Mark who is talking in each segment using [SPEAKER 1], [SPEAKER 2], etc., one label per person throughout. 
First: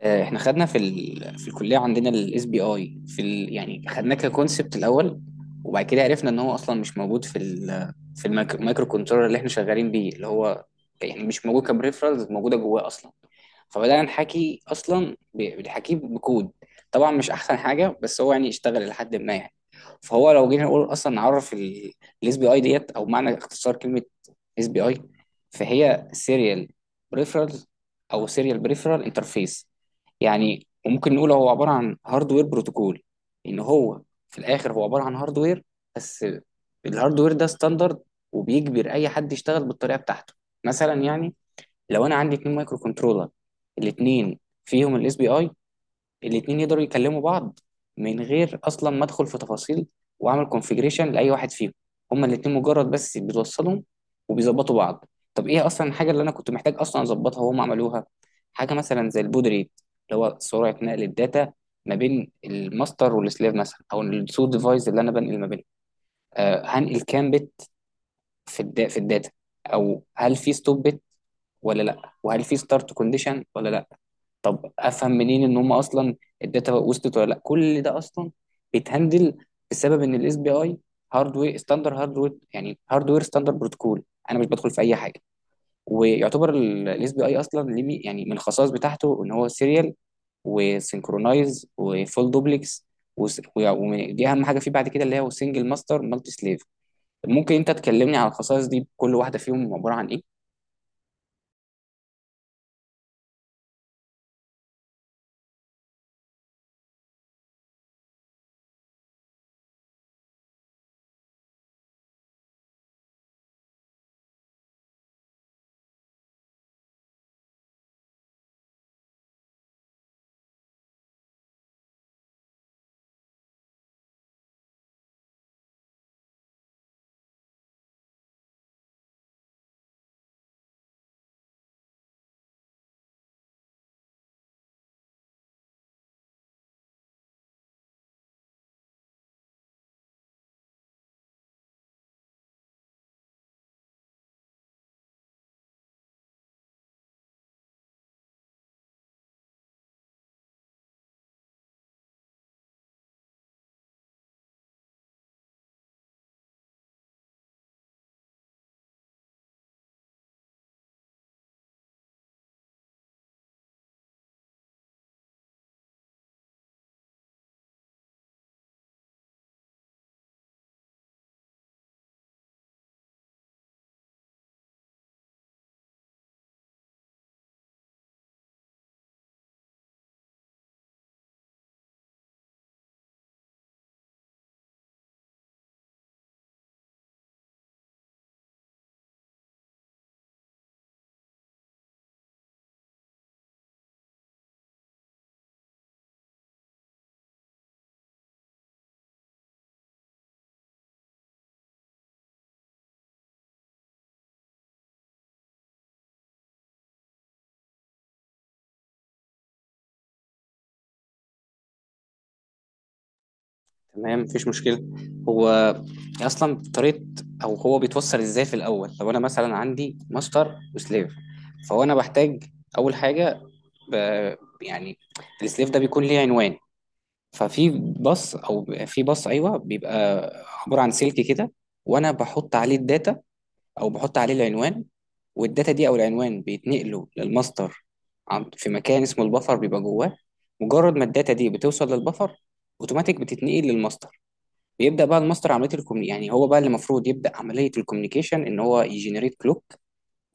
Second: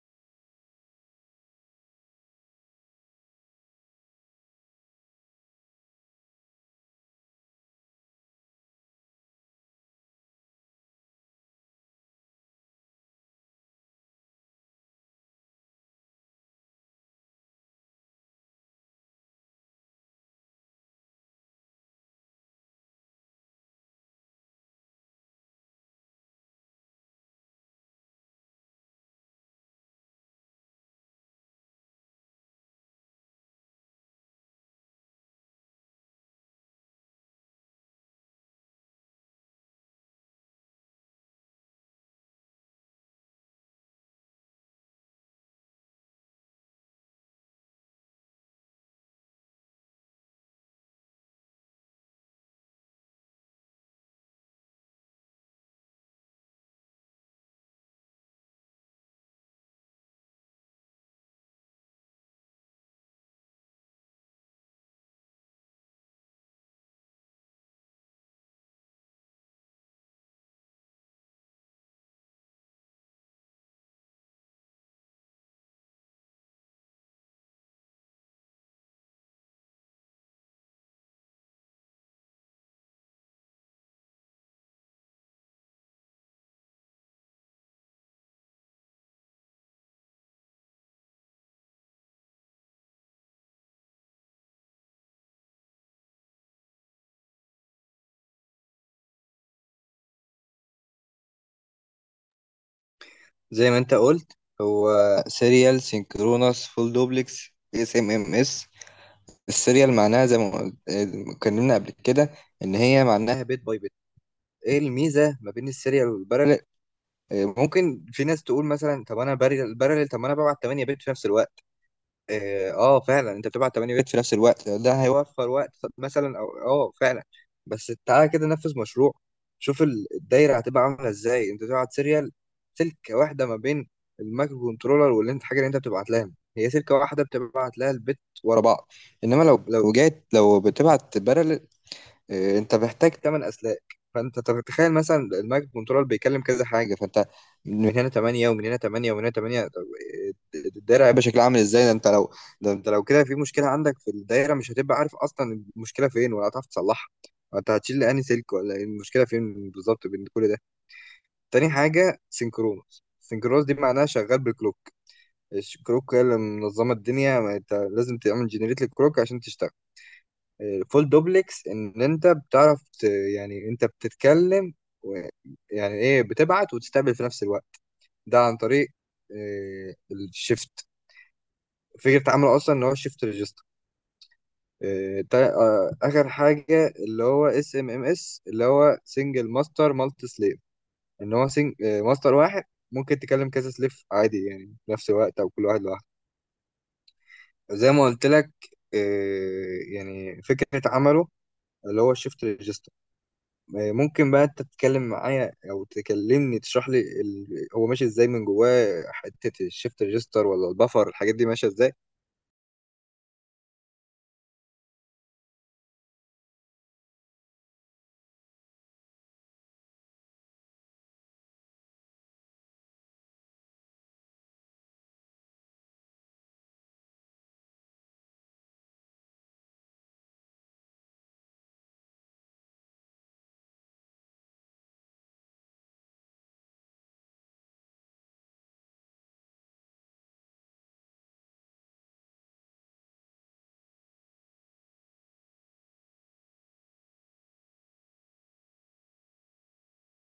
[SPEAKER 1] احنا خدنا في الكليه عندنا الاس بي اي يعني خدناه ككونسبت الاول. وبعد كده عرفنا ان هو اصلا مش موجود في المايكرو كنترولر اللي احنا شغالين بيه، اللي هو يعني مش موجود كبريفرالز موجوده جواه اصلا. فبدأنا نحكي أصلا بنحكيه بكود. طبعا مش أحسن حاجة، بس هو يعني اشتغل لحد ما، يعني فهو لو جينا نقول أصلا نعرف الاس بي اي ديت، أو معنى اختصار كلمة اس بي اي، فهي سيريال بريفرال، أو سيريال بريفرال انترفيس. يعني وممكن نقول هو عبارة عن هاردوير بروتوكول. إن هو في الآخر هو عبارة عن هاردوير بس. الهاردوير ده ستاندرد وبيجبر أي حد يشتغل بالطريقة بتاعته. مثلا يعني لو انا عندي اتنين مايكرو كنترولر، الاتنين فيهم الاس بي اي، الاتنين يقدروا يكلموا بعض من غير اصلا ما ادخل في تفاصيل واعمل كونفيجريشن لاي واحد فيهم. هما الاتنين مجرد بس بيتوصلوا وبيظبطوا بعض. طب ايه اصلا الحاجه اللي انا كنت محتاج اصلا اظبطها وهم عملوها؟ حاجه مثلا زي البود ريت، اللي هو سرعه نقل الداتا ما بين الماستر والسليف مثلا، او السو ديفايس اللي انا بنقل ما بينهم. آه، هنقل كام بت في الداتا، او هل في ستوب بت ولا لا، وهل في ستارت كونديشن ولا لا. افهم منين ان هم اصلا الداتا وصلت ولا لا؟ كل ده اصلا بيتهندل بسبب ان الاس بي اي هاردوير ستاندر هاردوير يعني هاردوير ستاندر بروتوكول، انا مش بدخل في اي حاجه. ويعتبر الاس بي اي اصلا ليه يعني من الخصائص بتاعته ان هو سيريال وسينكرونايز وفول دوبلكس، ودي اهم حاجه فيه، بعد كده اللي هي سنجل ماستر مالتي سليف. ممكن انت تكلمني على الخصائص دي كل واحده فيهم عباره عن ايه؟
[SPEAKER 2] زي ما انت قلت، هو سيريال سينكرونس فول دوبلكس اس ام ام اس. السيريال معناها زي ما قلت، اتكلمنا قبل كده ان هي معناها بيت باي بيت. ايه الميزه ما بين السيريال والبارلل؟ اه، ممكن في ناس تقول مثلا طب انا بارلل بارلل، طب ما انا ببعت 8 بيت في نفس الوقت. فعلا انت بتبعت 8 بيت في نفس الوقت، ده هيوفر وقت مثلا، او اه فعلا. بس تعالى كده نفذ مشروع، شوف الدايره هتبقى عامله ازاي. انت تبعت سيريال، سلكه واحده ما بين المايكرو كنترولر واللي انت حاجه اللي انت بتبعت لها، هي سلكه واحده بتبعت لها البت ورا بعض. انما لو بتبعت، إيه، انت محتاج تمن اسلاك. فانت طب تخيل مثلا المايكرو كنترول بيكلم كذا حاجه، فانت من هنا 8 ومن هنا 8 ومن هنا 8. طب إيه، الدايره هيبقى شكلها عامل ازاي؟ ده انت لو كده في مشكله عندك في الدايره، مش هتبقى عارف اصلا المشكله فين ولا هتعرف تصلحها. انت هتشيل انهي سلك؟ ولا إيه المشكله فين بالظبط بين كل ده؟ تاني حاجه سينكرونوس. سينكرونوس دي معناها شغال بالكلوك، الكلوك هي اللي منظمه الدنيا، ما انت لازم تعمل جنريت للكلوك عشان تشتغل. فول دوبلكس ان انت يعني انت بتتكلم و... يعني ايه، بتبعت وتستقبل في نفس الوقت، ده عن طريق الشيفت. فكرة عمله اصلا ان هو شيفت ريجستر. اخر حاجة اللي هو اس ام ام اس اللي هو سنجل ماستر مالتي سليف، ان هو ماستر واحد ممكن تكلم كذا سليف عادي، يعني في نفس الوقت او كل واحد لوحده. زي ما قلت لك، يعني فكرة عمله اللي هو شيفت ريجستر. ممكن بقى انت تتكلم معايا او تكلمني تشرح لي هو ماشي ازاي من جواه؟ حته الشيفت ريجستر ولا البفر الحاجات دي ماشيه ازاي؟
[SPEAKER 1] تمام، مفيش مشكله. هو اصلا طريقه او هو بيتوصل ازاي في الاول، لو انا مثلا عندي ماستر وسليف، فهو انا بحتاج اول حاجه ب... يعني السليف ده بيكون ليه عنوان. ففي باص، او في باص ايوه، بيبقى عباره عن سلك كده، وانا بحط عليه الداتا او بحط عليه العنوان، والداتا دي او العنوان بيتنقلوا للماستر. في مكان اسمه البفر بيبقى جواه. مجرد ما الداتا دي بتوصل للبفر اوتوماتيك بتتنقل للماستر. بيبدا بقى الماستر عمليه الكومني، يعني هو بقى اللي المفروض يبدا عمليه الكوميونيكيشن ان هو يجنريت كلوك.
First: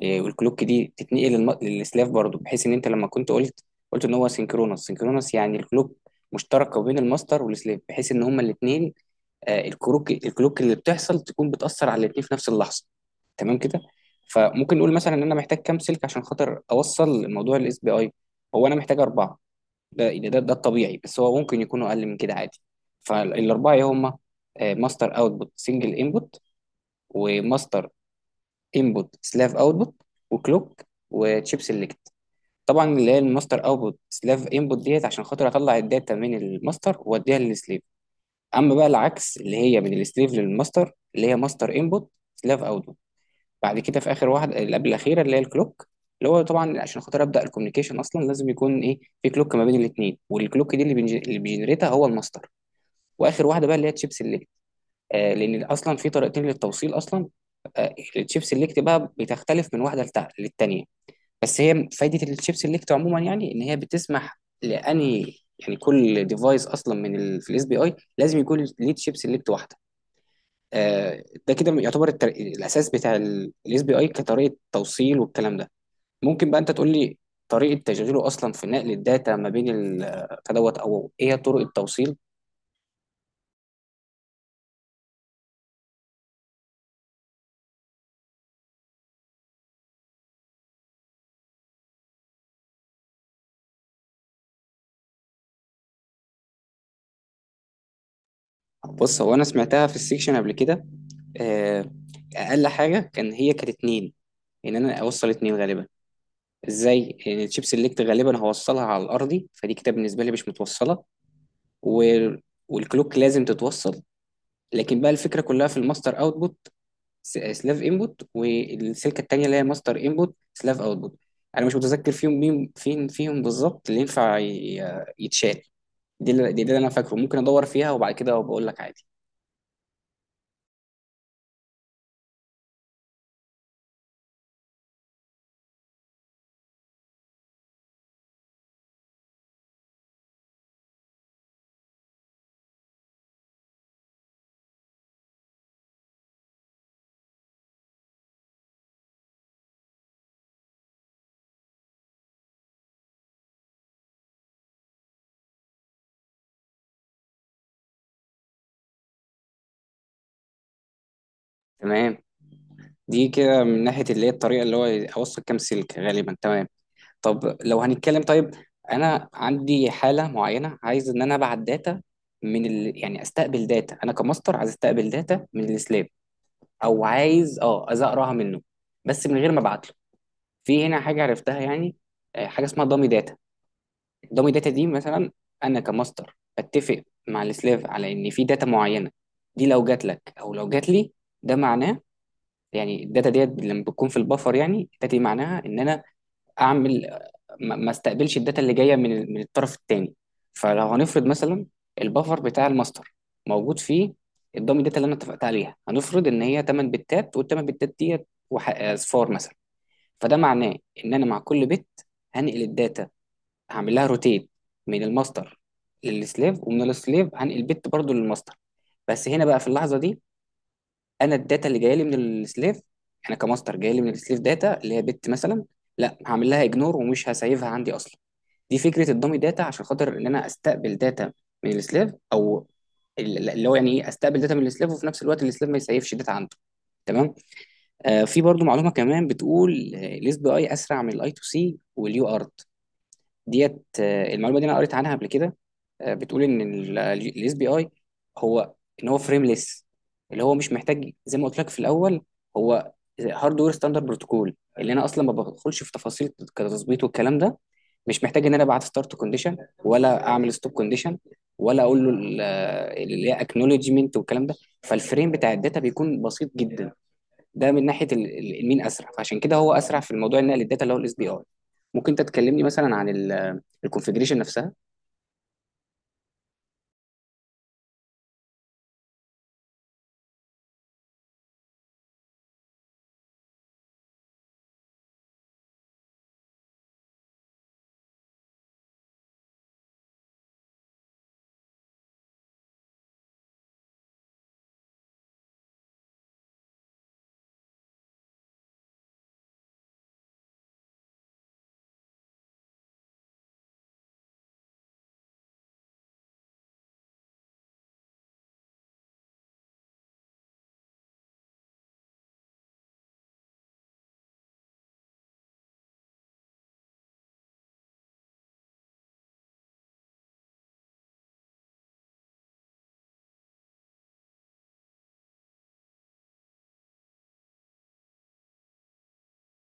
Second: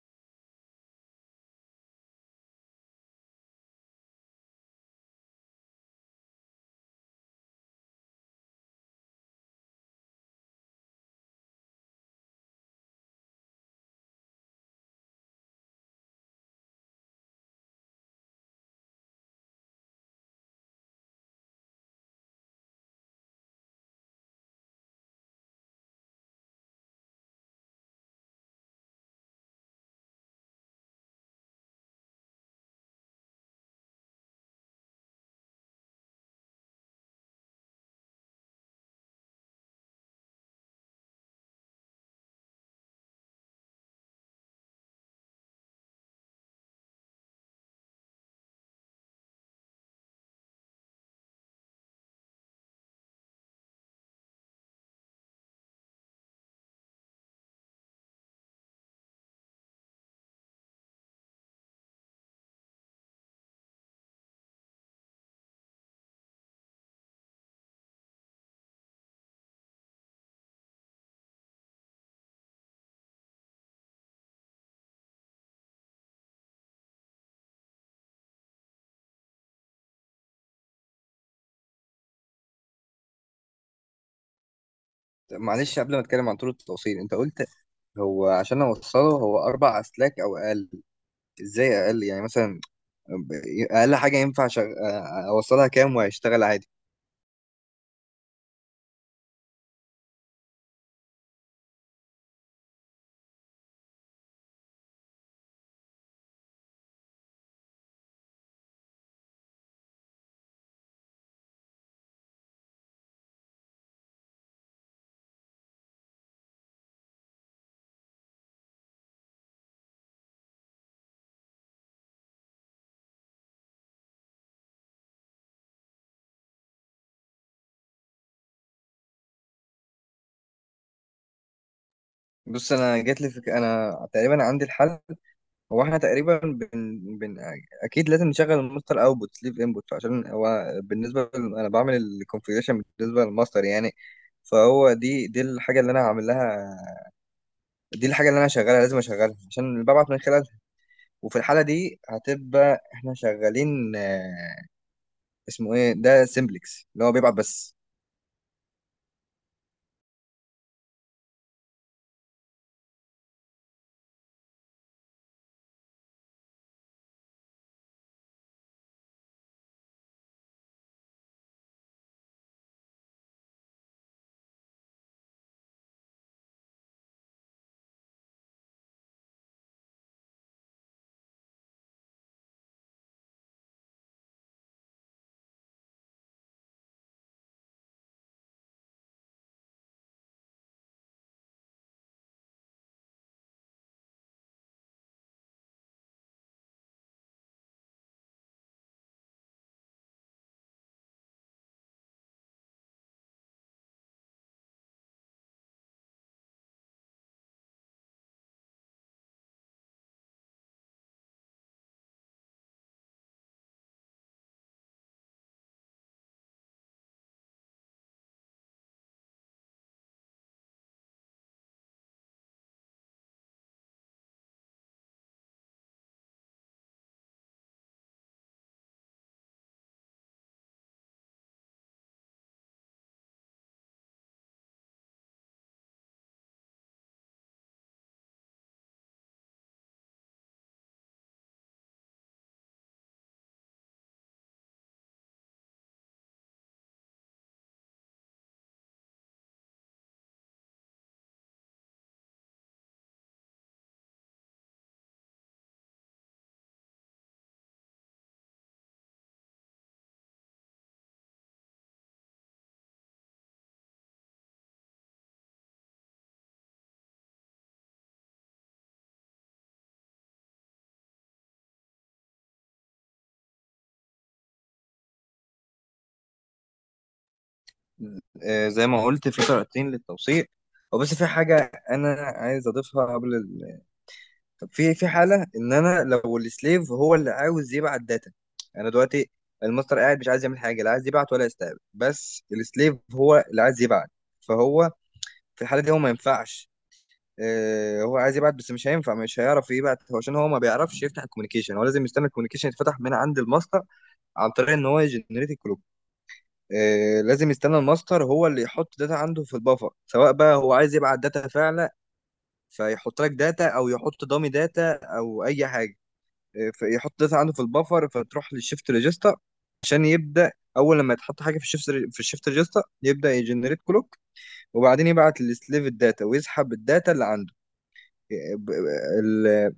[SPEAKER 1] آه، والكلوك دي تتنقل للسلاف برضه، بحيث ان انت لما كنت قلت، ان هو سينكرونس. سينكرونس يعني الكلوك مشتركه بين الماستر والسلاف، بحيث ان هما الاثنين آه، الكلوك اللي بتحصل تكون بتأثر على الاتنين في نفس اللحظة. تمام كده. فممكن نقول مثلا ان انا محتاج كام سلك عشان خاطر اوصل موضوع الاس بي اي؟ هو انا محتاج اربعه، ده يعني ده الطبيعي، بس هو ممكن يكونوا اقل من كده عادي. فالاربعه إيه هما؟ ماستر اوتبوت سنجل انبوت، وماستر انبوت سلاف اوتبوت، وكلوك، وتشيب سيلكت. طبعا اللي هي الماستر اوتبوت سلاف انبوت ديت عشان خاطر اطلع الداتا من الماستر واديها للسليف. اما بقى العكس اللي هي من السليف للماستر اللي هي ماستر انبوت سلاف اوتبوت. بعد كده في اخر واحده، اللي قبل الاخيره اللي هي الكلوك، اللي هو طبعا عشان خاطر ابدا الكوميونيكيشن اصلا لازم يكون ايه في كلوك ما بين الاثنين، والكلوك دي اللي اللي بيجنريتها هو الماستر. واخر واحده بقى اللي هي تشيب سيلكت. آه، لان اصلا في طريقتين للتوصيل اصلا. آه، التشيب سيلكت بقى بتختلف من واحده للتانيه. بس هي فايده التشيب سيلكت عموما يعني ان هي بتسمح لاني، يعني كل ديفايس اصلا في الاس بي اي لازم يكون ليه تشيب سيلكت واحده. آه، ده كده يعتبر الاساس بتاع الاس بي اي كطريقه توصيل والكلام ده. ممكن بقى انت تقول لي طريقه تشغيله اصلا في نقل الداتا ما بين فدوت، او ايه طرق التوصيل؟
[SPEAKER 2] طب معلش قبل ما اتكلم عن طول التوصيل، انت قلت هو عشان اوصله هو اربع اسلاك او اقل، ازاي اقل يعني؟ مثلا اقل حاجه ينفع اوصلها كام وهيشتغل عادي؟
[SPEAKER 1] بص هو انا سمعتها في السيكشن قبل كده، آه، اقل حاجه كان هي كانت اتنين. ان انا اوصل اتنين غالبا ازاي؟ ان الشيب سيلكت غالبا هوصلها على الارضي، فدي كده بالنسبه لي مش متوصله، و... والكلوك لازم تتوصل. لكن بقى الفكره كلها في الماستر اوتبوت سلاف انبوت والسلكه التانيه اللي هي ماستر انبوت سلاف اوتبوت، انا مش متذكر فيهم مين فين فيهم بالظبط اللي ينفع يتشال. دي اللي انا فاكره، ممكن ادور فيها وبعد كده بقول لك عادي.
[SPEAKER 2] بص انا انا تقريبا عندي الحل. هو احنا تقريبا اكيد لازم نشغل الماستر اوتبوت سليف انبوت، عشان هو بالنسبه انا بعمل الكونفيجريشن بالنسبه للماستر يعني. فهو دي الحاجه اللي انا هعمل لها، دي الحاجه اللي انا هشغلها، لازم اشغلها عشان اللي ببعت من خلالها. وفي الحاله دي هتبقى احنا شغالين، اسمه ايه ده، سيمبلكس، اللي هو بيبعت بس.
[SPEAKER 1] تمام، دي كده من ناحيه اللي هي الطريقه اللي هو اوصل كام سلك غالبا. تمام. طب لو هنتكلم، طيب انا عندي حاله معينه، عايز ان انا ابعت داتا يعني استقبل داتا، انا كماستر عايز استقبل داتا من السلاب، او عايز اه عايز اقراها منه بس من غير ما ابعت له. في هنا حاجه عرفتها، يعني آه، حاجه اسمها دامي داتا. دامي داتا دي مثلا انا كماستر بتفق مع السلاف على ان في داتا معينه، دي لو جات لك او لو جات لي ده معناه، يعني الداتا ديت لما بتكون في البفر، يعني الداتا دي معناها ان انا اعمل ما استقبلش الداتا اللي جايه من الطرف الثاني. فلو هنفرض مثلا البفر بتاع الماستر موجود فيه الدامي داتا اللي انا اتفقت عليها، هنفرض ان هي 8 بتات، وال 8 بتات ديت اصفار مثلا. فده معناه ان انا مع كل بت هنقل الداتا، هعمل لها روتيت من الماستر للسليف، ومن السليف هنقل بت برضو للماستر. بس هنا بقى في اللحظه دي انا الداتا اللي جايه لي من السليف، انا كماستر جايه لي من السليف داتا اللي هي بت مثلا، لا هعمل لها اجنور ومش هسيفها عندي اصلا. دي فكره الدامي داتا عشان خاطر ان انا استقبل داتا من السليف، او اللي هو يعني ايه استقبل داتا من السليف، وفي نفس الوقت السليف ما يسيفش داتا عنده. تمام. آه، في برضو معلومه كمان بتقول آه، الاس بي اي اسرع من الاي تو سي واليو ارت ديت. آه، المعلومه دي انا قريت عنها قبل كده. آه، بتقول ان الاس بي اي هو ان هو فريمليس، اللي هو مش محتاج زي ما قلت لك في الاول، هو هاردوير ستاندرد بروتوكول، اللي انا اصلا ما بدخلش في تفاصيل كتظبيط والكلام ده. مش محتاج ان انا ابعت ستارت كونديشن، ولا اعمل ستوب كونديشن، ولا اقول له اللي هي اكنولجمنت والكلام ده. فالفريم بتاع الداتا بيكون بسيط جدا. ده من ناحيه المين اسرع، فعشان كده هو اسرع في الموضوع النقل الداتا اللي هو الاس بي اي. ممكن انت تكلمني مثلا عن الكونفجريشن نفسها؟
[SPEAKER 2] زي ما قلت في طريقتين للتوصيل، وبس في حاجه انا عايز اضيفها قبل. طب في حاله ان انا لو السليف هو اللي عاوز يبعت داتا، انا دلوقتي الماستر قاعد مش عايز يعمل حاجه، لا عايز يبعت ولا يستقبل، بس السليف هو اللي عايز يبعت. فهو في الحاله دي هو ما ينفعش. هو عايز يبعت بس مش هينفع، مش هيعرف يبعت، هو عشان هو ما بيعرفش يفتح الكوميونيكيشن، هو لازم يستنى الكوميونيكيشن يتفتح من عند الماستر عن طريق ان هو يجنريت الكلوك. لازم يستنى الماستر هو اللي يحط داتا عنده في البفر، سواء بقى هو عايز يبعت داتا فعلا فيحط لك داتا او يحط دامي داتا او اي حاجه، فيحط داتا عنده في البفر، فتروح للشيفت ريجستا عشان يبدا. اول لما يتحط حاجه في الشيفت ريجستا يبدا يجنريت كلوك، وبعدين يبعت للسليف الداتا ويسحب الداتا اللي عنده. ب- ال-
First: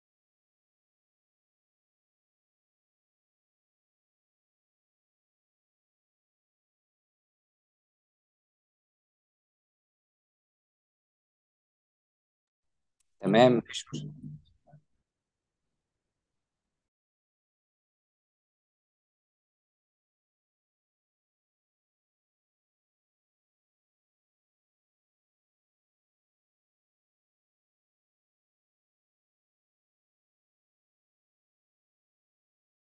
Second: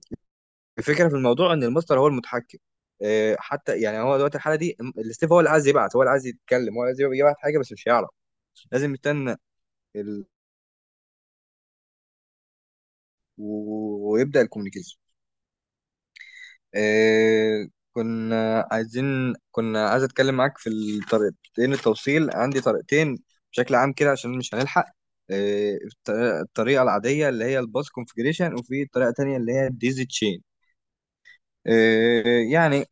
[SPEAKER 2] الفكره في الموضوع ان الماستر هو المتحكم. حتى يعني هو دلوقتي الحاله دي السليف هو اللي عايز يبعت، هو اللي عايز يتكلم، هو اللي عايز يبعت حاجه بس مش هيعرف، لازم يستنى ال...
[SPEAKER 1] تمام،
[SPEAKER 2] ويبدا الكوميونيكيشن. إيه، كنا عايز اتكلم معاك في الطريقتين التوصيل. عندي طريقتين بشكل عام كده عشان مش هنلحق. إيه الط- الطريقه العاديه اللي هي الباس كونفجريشن، وفي طريقه تانية اللي هي الديزي تشين. إيه يعني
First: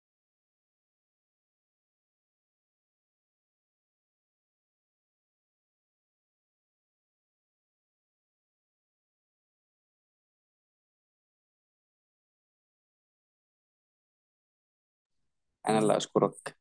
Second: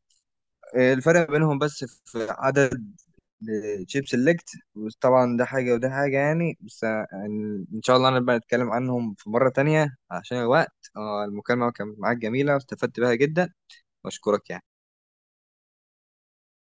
[SPEAKER 2] إيه الفرق بينهم؟ بس في عدد تشيب سيلكت. طبعا ده حاجه وده حاجه يعني، بس ان إن شاء الله نبقى نتكلم عنهم في مره تانية عشان الوقت. المكالمه كانت معاك جميله واستفدت بها جدا، واشكرك يعني.
[SPEAKER 1] انا اللي اشكرك.